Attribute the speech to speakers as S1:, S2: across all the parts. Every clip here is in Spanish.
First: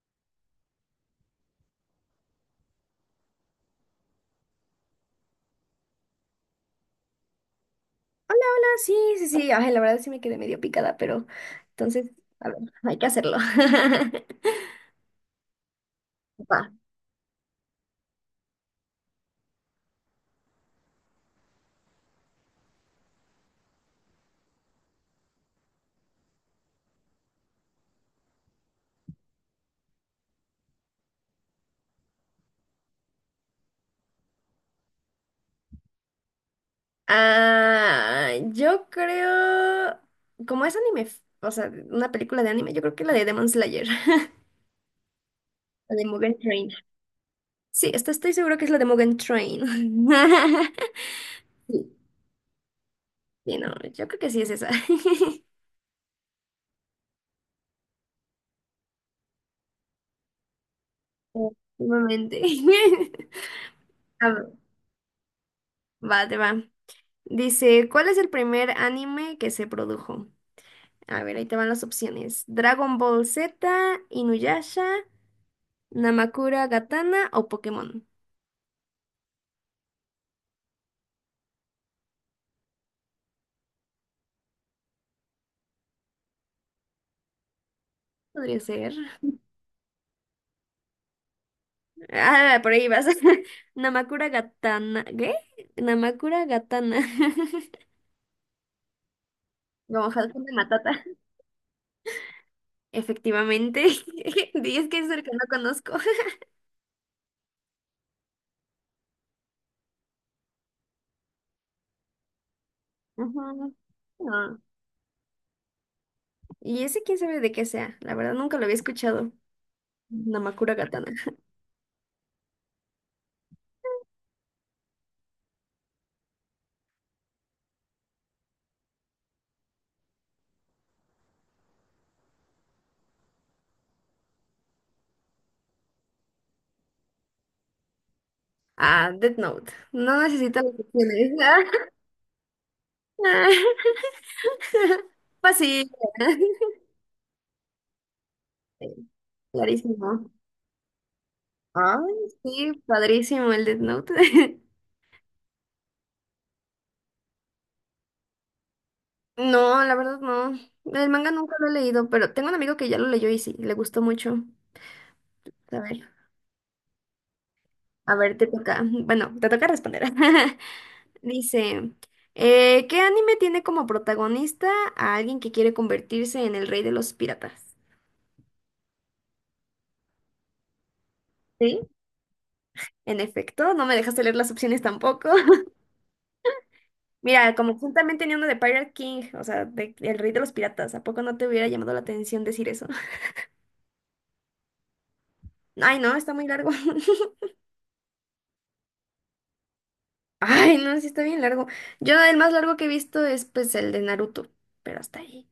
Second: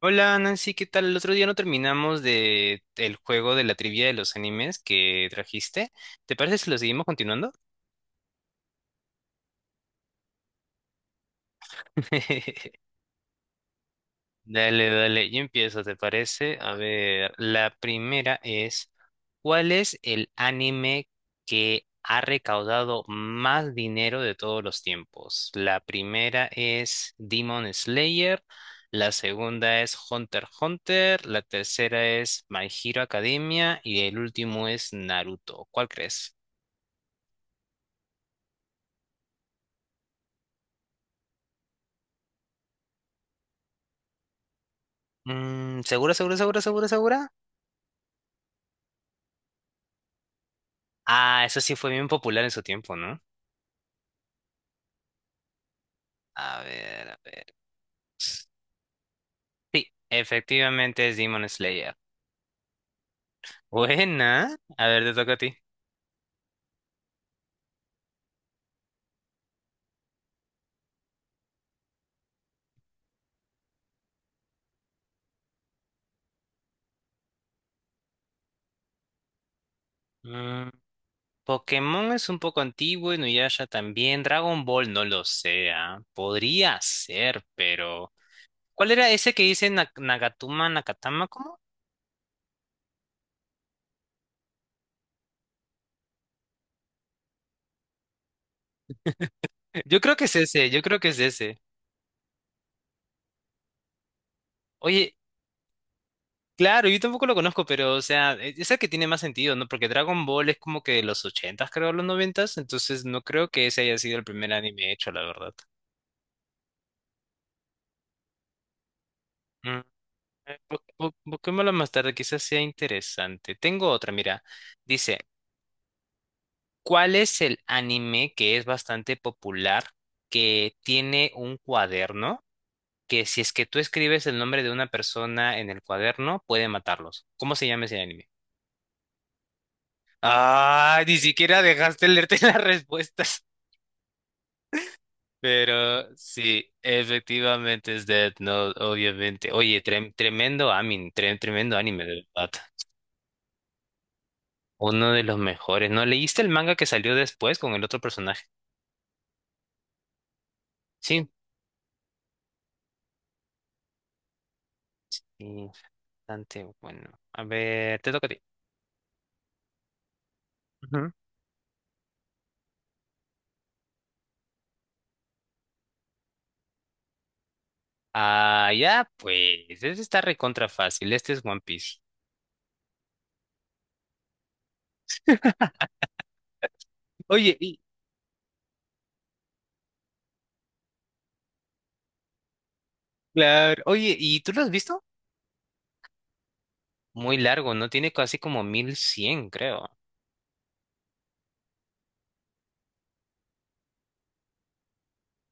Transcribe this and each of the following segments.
S1: Hola Nancy, ¿qué tal? El otro día no terminamos de el juego de la trivia de los animes que trajiste. ¿Te parece si lo seguimos continuando?
S2: Hola, hola, sí, sí, sí. Ay, la verdad sí me quedé medio picada, pero entonces, a ver, hay que hacerlo.
S1: Dale, dale, yo empiezo, ¿te parece?
S2: Va.
S1: A ver, la primera es, ¿cuál es el anime que ha recaudado más dinero de todos los tiempos? La primera es Demon Slayer, la segunda es Hunter x Hunter, la tercera es My Hero Academia y el último es Naruto. ¿Cuál crees?
S2: Ah, yo creo, como es anime, o sea, una película de anime, yo creo que la de Demon Slayer, la
S1: Mm,
S2: de
S1: ¿segura, segura,
S2: Mugen
S1: segura,
S2: Train.
S1: segura, segura?
S2: Sí, esto estoy seguro que es la de Mugen Train.
S1: Ah, eso sí fue
S2: Sí,
S1: bien popular en su tiempo, ¿no?
S2: sí, no, yo creo que sí es esa.
S1: A ver, a ver. Sí, efectivamente es Demon Slayer.
S2: Últimamente. A ver,
S1: Buena. A ver, te toca a ti.
S2: va, te va. Dice, ¿cuál es el primer anime que se produjo? A ver, ahí te van las opciones. Dragon Ball Z, Inuyasha, Namakura Gatana o Pokémon.
S1: Mm, Pokémon es un poco antiguo, y Nuyasha también. Dragon Ball no lo sé. Ah, podría ser, pero.
S2: Podría
S1: ¿Cuál
S2: ser.
S1: era ese que dice Nagatuma, Nakatama? ¿Cómo?
S2: Ah, por ahí vas. Namakura Gatana. ¿Qué? Namakura Gatana.
S1: Yo
S2: Como
S1: creo que es
S2: Hakuna
S1: ese, yo
S2: Matata.
S1: creo que es ese.
S2: Efectivamente. Y es que es
S1: Oye,
S2: el que no conozco.
S1: claro, yo tampoco lo conozco, pero, o sea, es el que tiene más sentido, ¿no? Porque Dragon Ball es como que de los ochentas, creo, los noventas, entonces no creo que
S2: Ujú.
S1: ese haya sido el primer
S2: No.
S1: anime hecho, la verdad.
S2: Y ese quién sabe de qué sea. La verdad nunca lo había escuchado. Namakura Katana.
S1: Busquémoslo más tarde, quizás sea interesante. Tengo otra, mira. Dice, ¿cuál es el anime que es bastante popular, que tiene un cuaderno, que si es que tú escribes el nombre de una persona en el cuaderno, puede matarlos? ¿Cómo se llama ese anime?
S2: Ah, Death Note. No necesita las
S1: Ah, ni
S2: opciones.
S1: siquiera dejaste leerte las respuestas.
S2: Ah, ah. Fácil.
S1: Pero sí, efectivamente es Death Note, obviamente. Oye,
S2: Clarísimo.
S1: tremendo anime,
S2: Ay,
S1: de verdad.
S2: sí, padrísimo el Death Note.
S1: Uno de los mejores. ¿No leíste el manga que salió después con el otro personaje?
S2: No, la verdad no. El
S1: Sí.
S2: manga nunca lo he leído, pero tengo un amigo que ya lo leyó y sí, le gustó mucho.
S1: Y
S2: A ver,
S1: bastante bueno. A ver, te
S2: a
S1: toca a
S2: ver,
S1: ti.
S2: te toca. Bueno, te toca responder.
S1: Ujú.
S2: Dice, ¿qué anime tiene como protagonista a alguien que quiere convertirse en el rey de los piratas?
S1: Ah, ya, pues. Este está recontra fácil. Este es One
S2: Sí,
S1: Piece.
S2: en efecto, no me dejaste leer las opciones tampoco. Mira,
S1: Oye,
S2: como
S1: y,
S2: tú también tenía uno de Pirate King, o sea, el rey de los piratas, ¿a poco no te hubiera llamado la atención decir eso?
S1: claro, Oye, ¿y tú lo has visto?
S2: Ay, no, está muy largo.
S1: Muy largo, ¿no? Tiene casi como 1.100, creo.
S2: Ay, no, sí está bien largo. Yo el más largo que he visto es pues el de Naruto, pero hasta ahí.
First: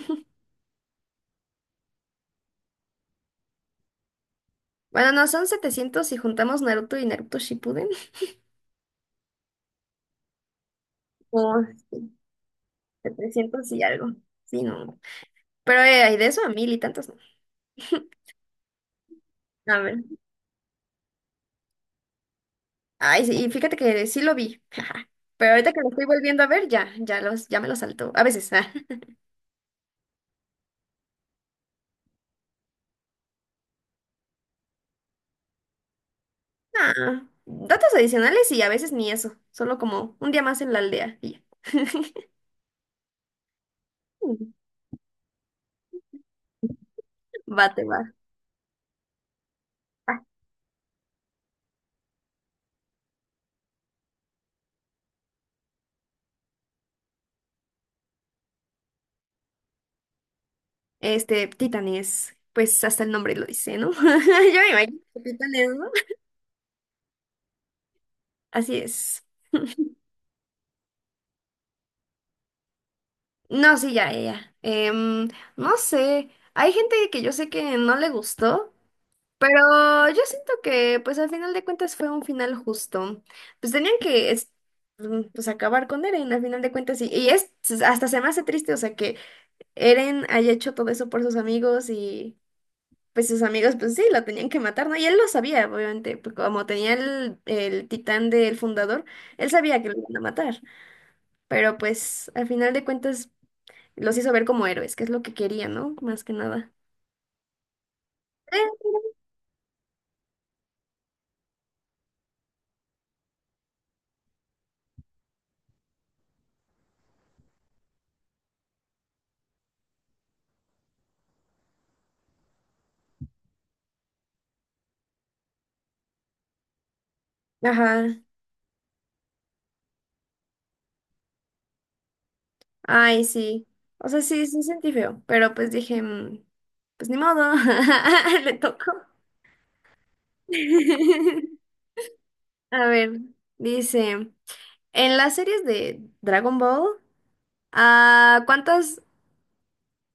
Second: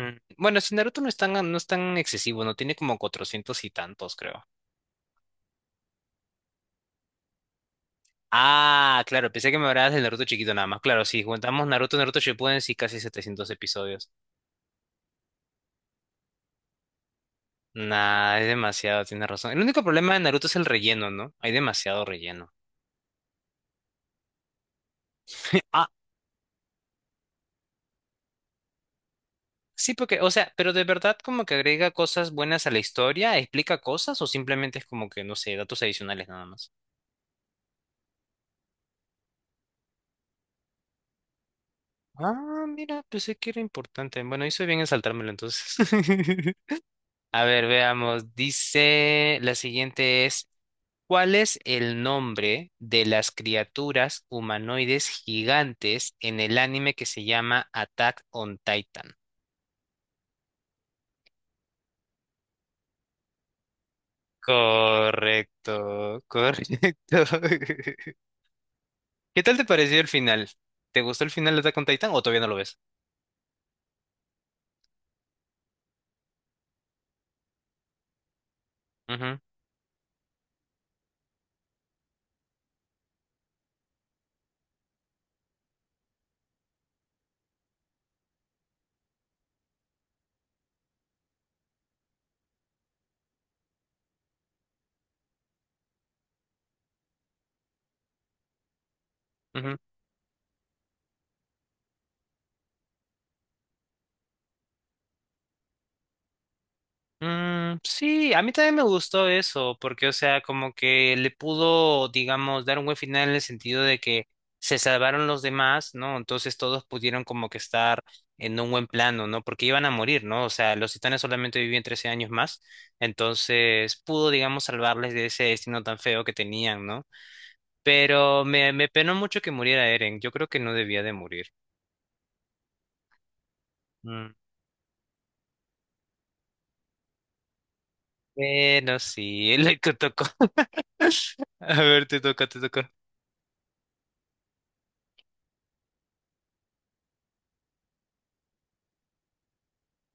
S1: Mm. Bueno, si Naruto no es tan excesivo, ¿no? Tiene como 400 y tantos, creo.
S2: Bueno, no, son 700 si juntamos Naruto y Naruto Shippuden.
S1: Ah, claro, pensé que me hablabas del Naruto chiquito nada más. Claro, si
S2: No,
S1: contamos Naruto,
S2: sí,
S1: Naruto Shippuden, sí, casi 700
S2: 700 y
S1: episodios.
S2: algo. Sí, no. Pero hay de eso a mil y tantos, ¿no?
S1: Nah, es demasiado, tiene razón. El
S2: A
S1: único
S2: ver.
S1: problema de Naruto es el relleno, ¿no? Hay demasiado relleno.
S2: Ay, sí, y fíjate que sí lo vi. Pero ahorita que
S1: Ah,
S2: lo estoy volviendo a ver, ya me lo salto. A veces. Ah.
S1: sí, porque, o sea, pero de verdad como que agrega cosas buenas a la historia, explica cosas o simplemente es como que, no sé, datos adicionales nada más.
S2: Ah, datos adicionales y a veces ni eso. Solo como un día más en la aldea. Y ya.
S1: Ah, mira, pensé que era importante. Bueno, hice bien en saltármelo entonces. A ver,
S2: Bate,
S1: veamos. Dice, la
S2: ah,
S1: siguiente es, ¿cuál es el nombre de las criaturas humanoides gigantes en el anime que se llama Attack on Titan?
S2: este, Titanes, pues hasta el nombre lo dice, ¿no? Yo me imagino que Titanes, ¿no?
S1: Correcto, correcto.
S2: Así es.
S1: ¿Qué tal te pareció el final? ¿Te gustó el final de Attack on Titan o todavía no lo ves?
S2: No, sí, ya, ya. Ya. Em, no sé, hay gente que yo sé que no le gustó,
S1: Ujú,
S2: pero yo siento que pues al final de cuentas fue un final justo. Pues tenían que pues acabar con Eren al final de cuentas y es hasta se me hace triste, o sea, que Eren haya hecho todo eso por sus amigos y pues sus amigos, pues sí, lo tenían que matar, ¿no? Y él lo sabía, obviamente, pues, como tenía el titán del fundador, él
S1: ujú.
S2: sabía que lo iban a matar, pero pues al final de cuentas los hizo ver como héroes, que es lo que quería, ¿no? Más que nada.
S1: Mm, sí, a mí también me
S2: Eh,
S1: gustó eso, porque, o sea, como que le pudo, digamos, dar un buen final en el sentido de que se salvaron los demás, ¿no? Entonces todos pudieron como que estar en un buen plano, ¿no? Porque iban a morir, ¿no? O sea, los titanes solamente vivían 13 años más, entonces pudo, digamos, salvarles de ese destino tan feo que tenían, ¿no?
S2: Ajá,
S1: Pero me penó mucho que muriera Eren. Yo creo que no debía de morir.
S2: ay, sí. O sea,
S1: Mm.
S2: sí, sí sentí feo, pero pues dije, pues ni modo, le tocó.
S1: Bueno, sí, le tocó. A ver, te toca, te
S2: A
S1: toca.
S2: ver, dice, en las series de Dragon Ball, ah, ¿cuántas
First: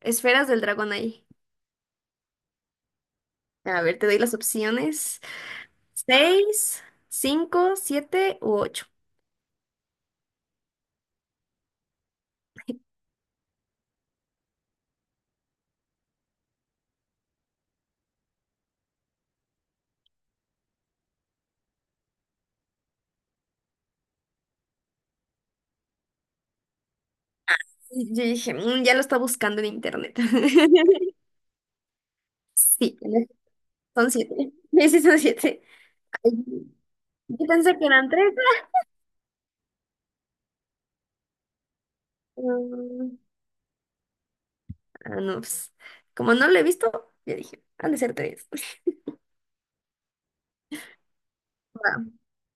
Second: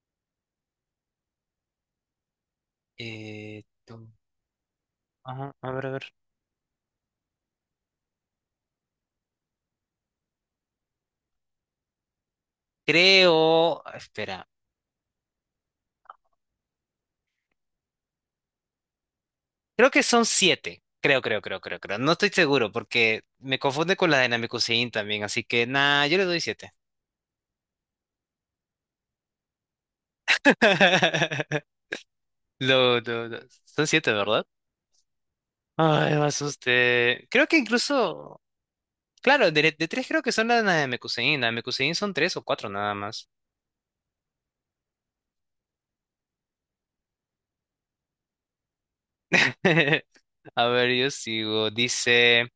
S2: esferas del dragón hay?
S1: Eh,
S2: A ver, te
S1: tú-
S2: doy las opciones.
S1: Ajá, a ver, a ver.
S2: Seis, cinco, siete u ocho.
S1: Creo. Espera. Creo que son siete. Creo, creo, creo, creo, creo. No estoy seguro porque me confunde con la de Namekusein también. Así que, nada yo le doy siete.
S2: Y yo dije, "Mm, ya lo está buscando en internet". Sí,
S1: No, no, no. Son siete,
S2: son
S1: ¿verdad?
S2: siete. Sí, son siete.
S1: Ay, me
S2: Ay,
S1: asusté.
S2: yo
S1: Creo que
S2: pensé que eran tres.
S1: incluso. Claro, de tres creo que son las de Mekusein. Las de Mekusein son tres o cuatro nada
S2: Mm,
S1: más.
S2: ah, no, pues, como no lo he visto, yo dije, han de ser tres.
S1: A ver, yo sigo.
S2: Va.
S1: Dice,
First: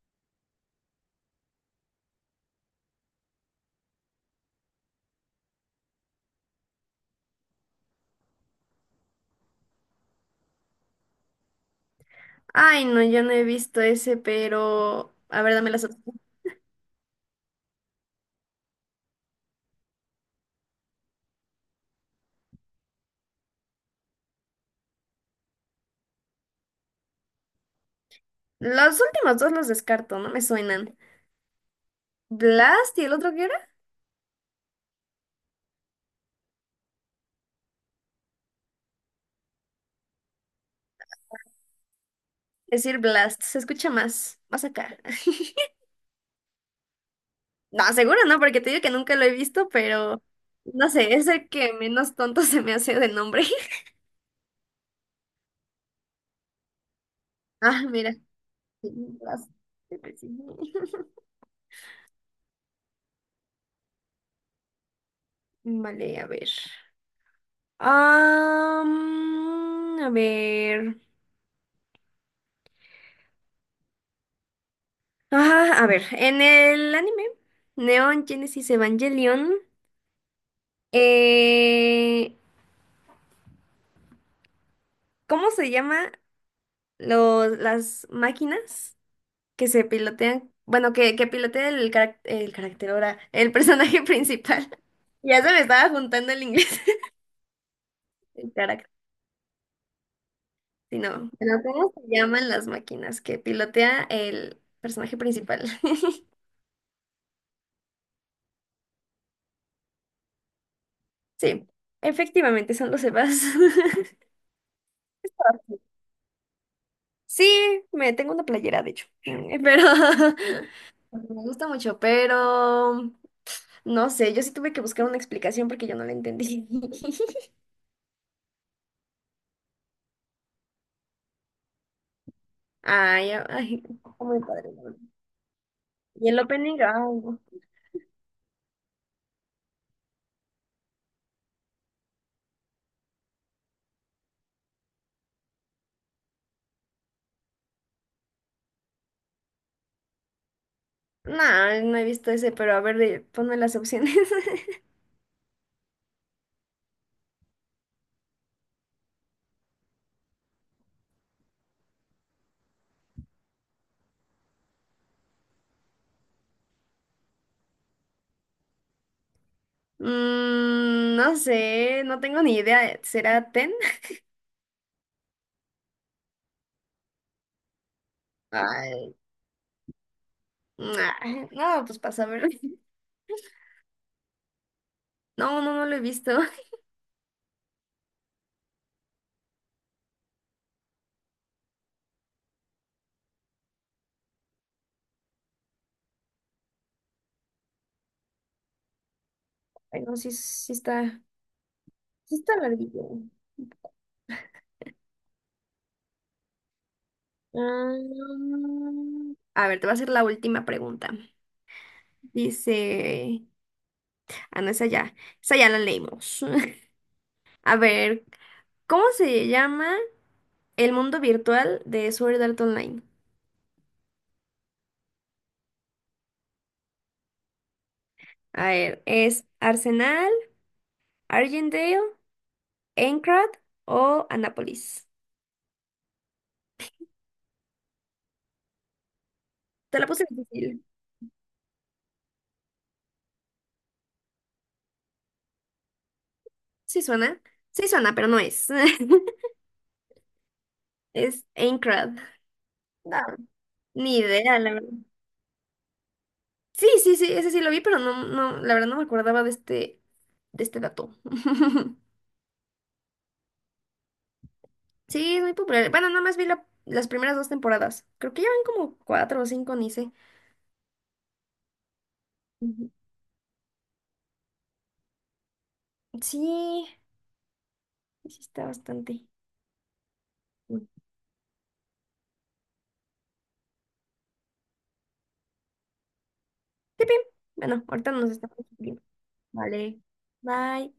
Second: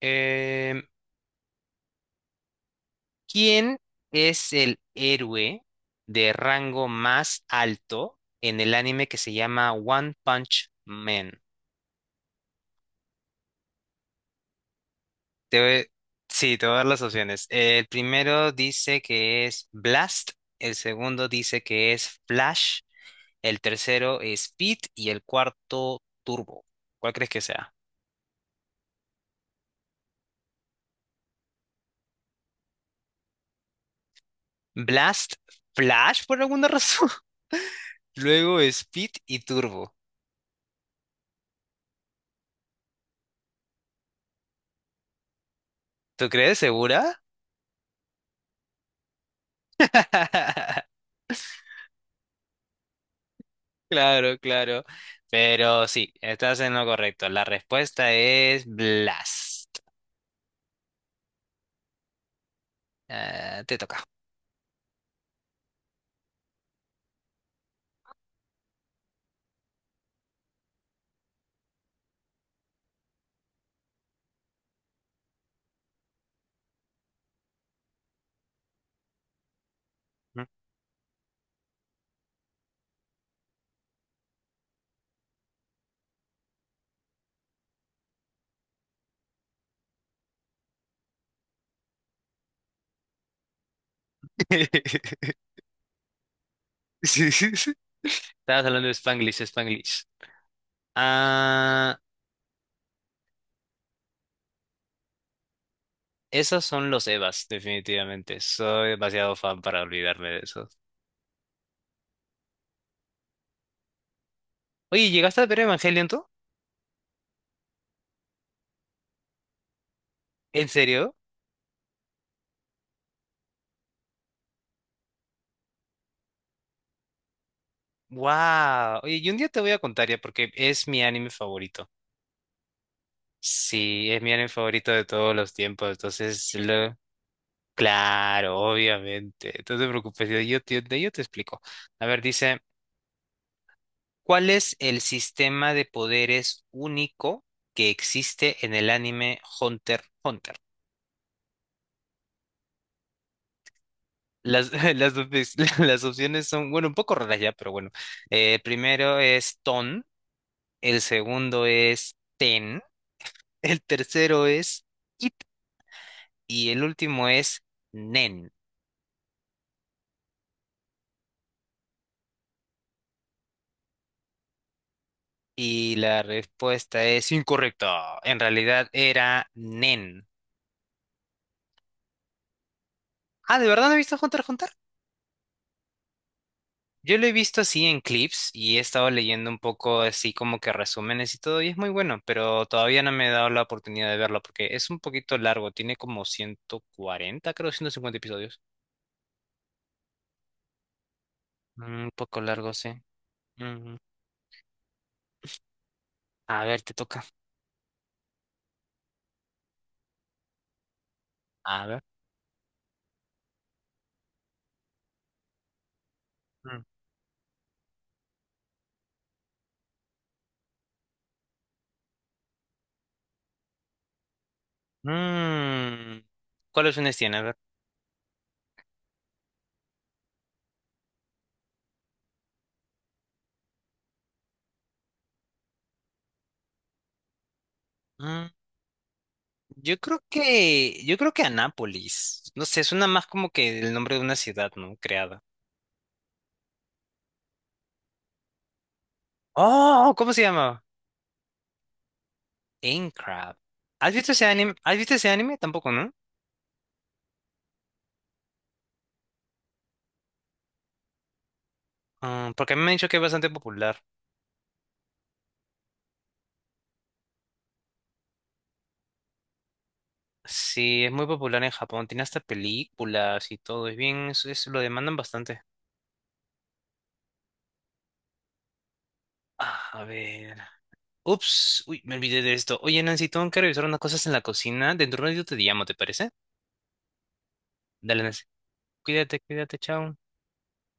S1: em, ¿quién es el héroe de rango más alto en el anime que se llama One Punch Man?
S2: Ay, no, yo no he visto ese, pero... A ver,
S1: Te
S2: dame las
S1: voy-
S2: opciones.
S1: sí, te voy a dar las opciones. El primero dice que es Blast, el segundo dice que es Flash, el tercero es Speed y el cuarto Turbo. ¿Cuál crees que sea?
S2: Los últimos dos los descarto, no me suenan. ¿Blast y el otro qué era?
S1: Blast, Flash por alguna razón. Luego Speed y Turbo.
S2: Decir Blast, se escucha más, más acá.
S1: ¿Tú crees? ¿Segura?
S2: No, seguro no, porque te digo que nunca lo he visto, pero no sé, es el que menos tonto se me hace de nombre.
S1: Claro, claro. Pero sí, estás en lo correcto. La
S2: Ah,
S1: respuesta
S2: mira.
S1: es
S2: Las-
S1: Blast. Ah, te toca.
S2: Vale, a ver. Am, a ver. Ah, a ver, en el anime Neon Genesis Evangelion, eh, ¿cómo se llama las máquinas que se pilotean, bueno, que pilotea el carácter ahora, el personaje principal? Ya se me estaba juntando el inglés.
S1: Sí, sí, sí.
S2: El
S1: Estabas hablando
S2: carácter,
S1: de Spanglish, Spanglish.
S2: sí, no. Pero ¿cómo
S1: Ah,
S2: se llaman las máquinas que pilotea el personaje principal?
S1: esos son los Evas, definitivamente. Soy demasiado fan para olvidarme de esos.
S2: Sí, efectivamente son los Evas.
S1: Oye, ¿llegaste a ver Evangelion tú?
S2: Sí, me tengo una playera, de hecho. Pero
S1: ¿En serio?
S2: porque me gusta mucho, pero no sé, yo sí tuve que buscar una explicación porque yo no la entendí.
S1: Wow. Oye, y un día te voy a contar ya porque es mi anime favorito.
S2: Ay, ay,
S1: Sí,
S2: está
S1: es mi
S2: muy
S1: anime
S2: padre.
S1: favorito de todos los tiempos.
S2: Y el
S1: Entonces,
S2: opening, ah, no,
S1: claro, obviamente. No te preocupes, yo te explico. A ver, dice, ¿cuál es el sistema de poderes único que existe en el anime Hunter x Hunter?
S2: nah, no he visto ese, pero a ver, ponme las opciones.
S1: Las, las, op- las opciones son, bueno, un poco raras ya, pero bueno. Primero es Ton, el segundo es Ten, el tercero es Iten y el último es nen.
S2: Mm, no sé, no tengo ni idea. ¿Será Ten?
S1: Y la respuesta es incorrecta. En realidad
S2: Ay,
S1: era nen.
S2: nah, no, pues pasa a ver.
S1: Ah, ¿de verdad no he visto Hunter x Hunter?
S2: No, no, no lo he visto.
S1: Yo lo he visto así en clips y he estado leyendo un poco así como que resúmenes y todo y es muy bueno, pero todavía no me he dado la oportunidad de verlo porque es un poquito largo, tiene como 140 creo, 150 episodios.
S2: Ay, no, sí,
S1: Mm, un
S2: sí
S1: poco
S2: está
S1: largo, sí.
S2: larguillo.
S1: Mm. A ver, te toca.
S2: Ah, mm, a ver, te voy a hacer la última pregunta.
S1: A ver.
S2: Dice, ah, no, esa ya la leímos.
S1: Mm.
S2: A ver, ¿cómo se llama el mundo virtual de Sword Art Online?
S1: Mm. ¿Cuáles opciones tiene? A
S2: A ver, ¿es Arsenal, Argendale, Eintracht o Anápolis?
S1: ver. Yo
S2: Te la
S1: creo
S2: puse difícil.
S1: que, yo creo que Anápolis. No sé, suena más como que el nombre de una ciudad, ¿no? Creada.
S2: Sí suena. Sí suena, pero no es.
S1: Oh, ¿cómo se llama?
S2: Es Eintracht. No,
S1: Aincrad. ¿Has
S2: ni
S1: visto ese
S2: idea, la
S1: anime?
S2: verdad.
S1: ¿Has visto ese anime? Tampoco, ¿no?
S2: Sí, sí, sí, ese sí lo vi, pero no, no, la verdad no me acordaba de este dato.
S1: Ah, porque a mí me han dicho que es bastante popular.
S2: Sí, es muy popular. Bueno, nada más vi las primeras dos temporadas. Creo que ya van como cuatro o cinco, ni sé.
S1: Sí, es muy popular en Japón. Tiene hasta
S2: Ujú.
S1: películas y todo. Es bien, es- lo demandan bastante.
S2: Sí, sí está bastante.
S1: Ah, a ver.
S2: Mm.
S1: Ups, uy, me olvidé de esto. Oye, Nancy, tengo que revisar unas cosas en la cocina. Dentro de un ratito te llamo, ¿te parece?
S2: Sí, bien. Bueno, ahorita
S1: Dale,
S2: nos
S1: Nancy.
S2: estamos viendo.
S1: Cuídate, cuídate,
S2: Vale,
S1: chao.
S2: bye.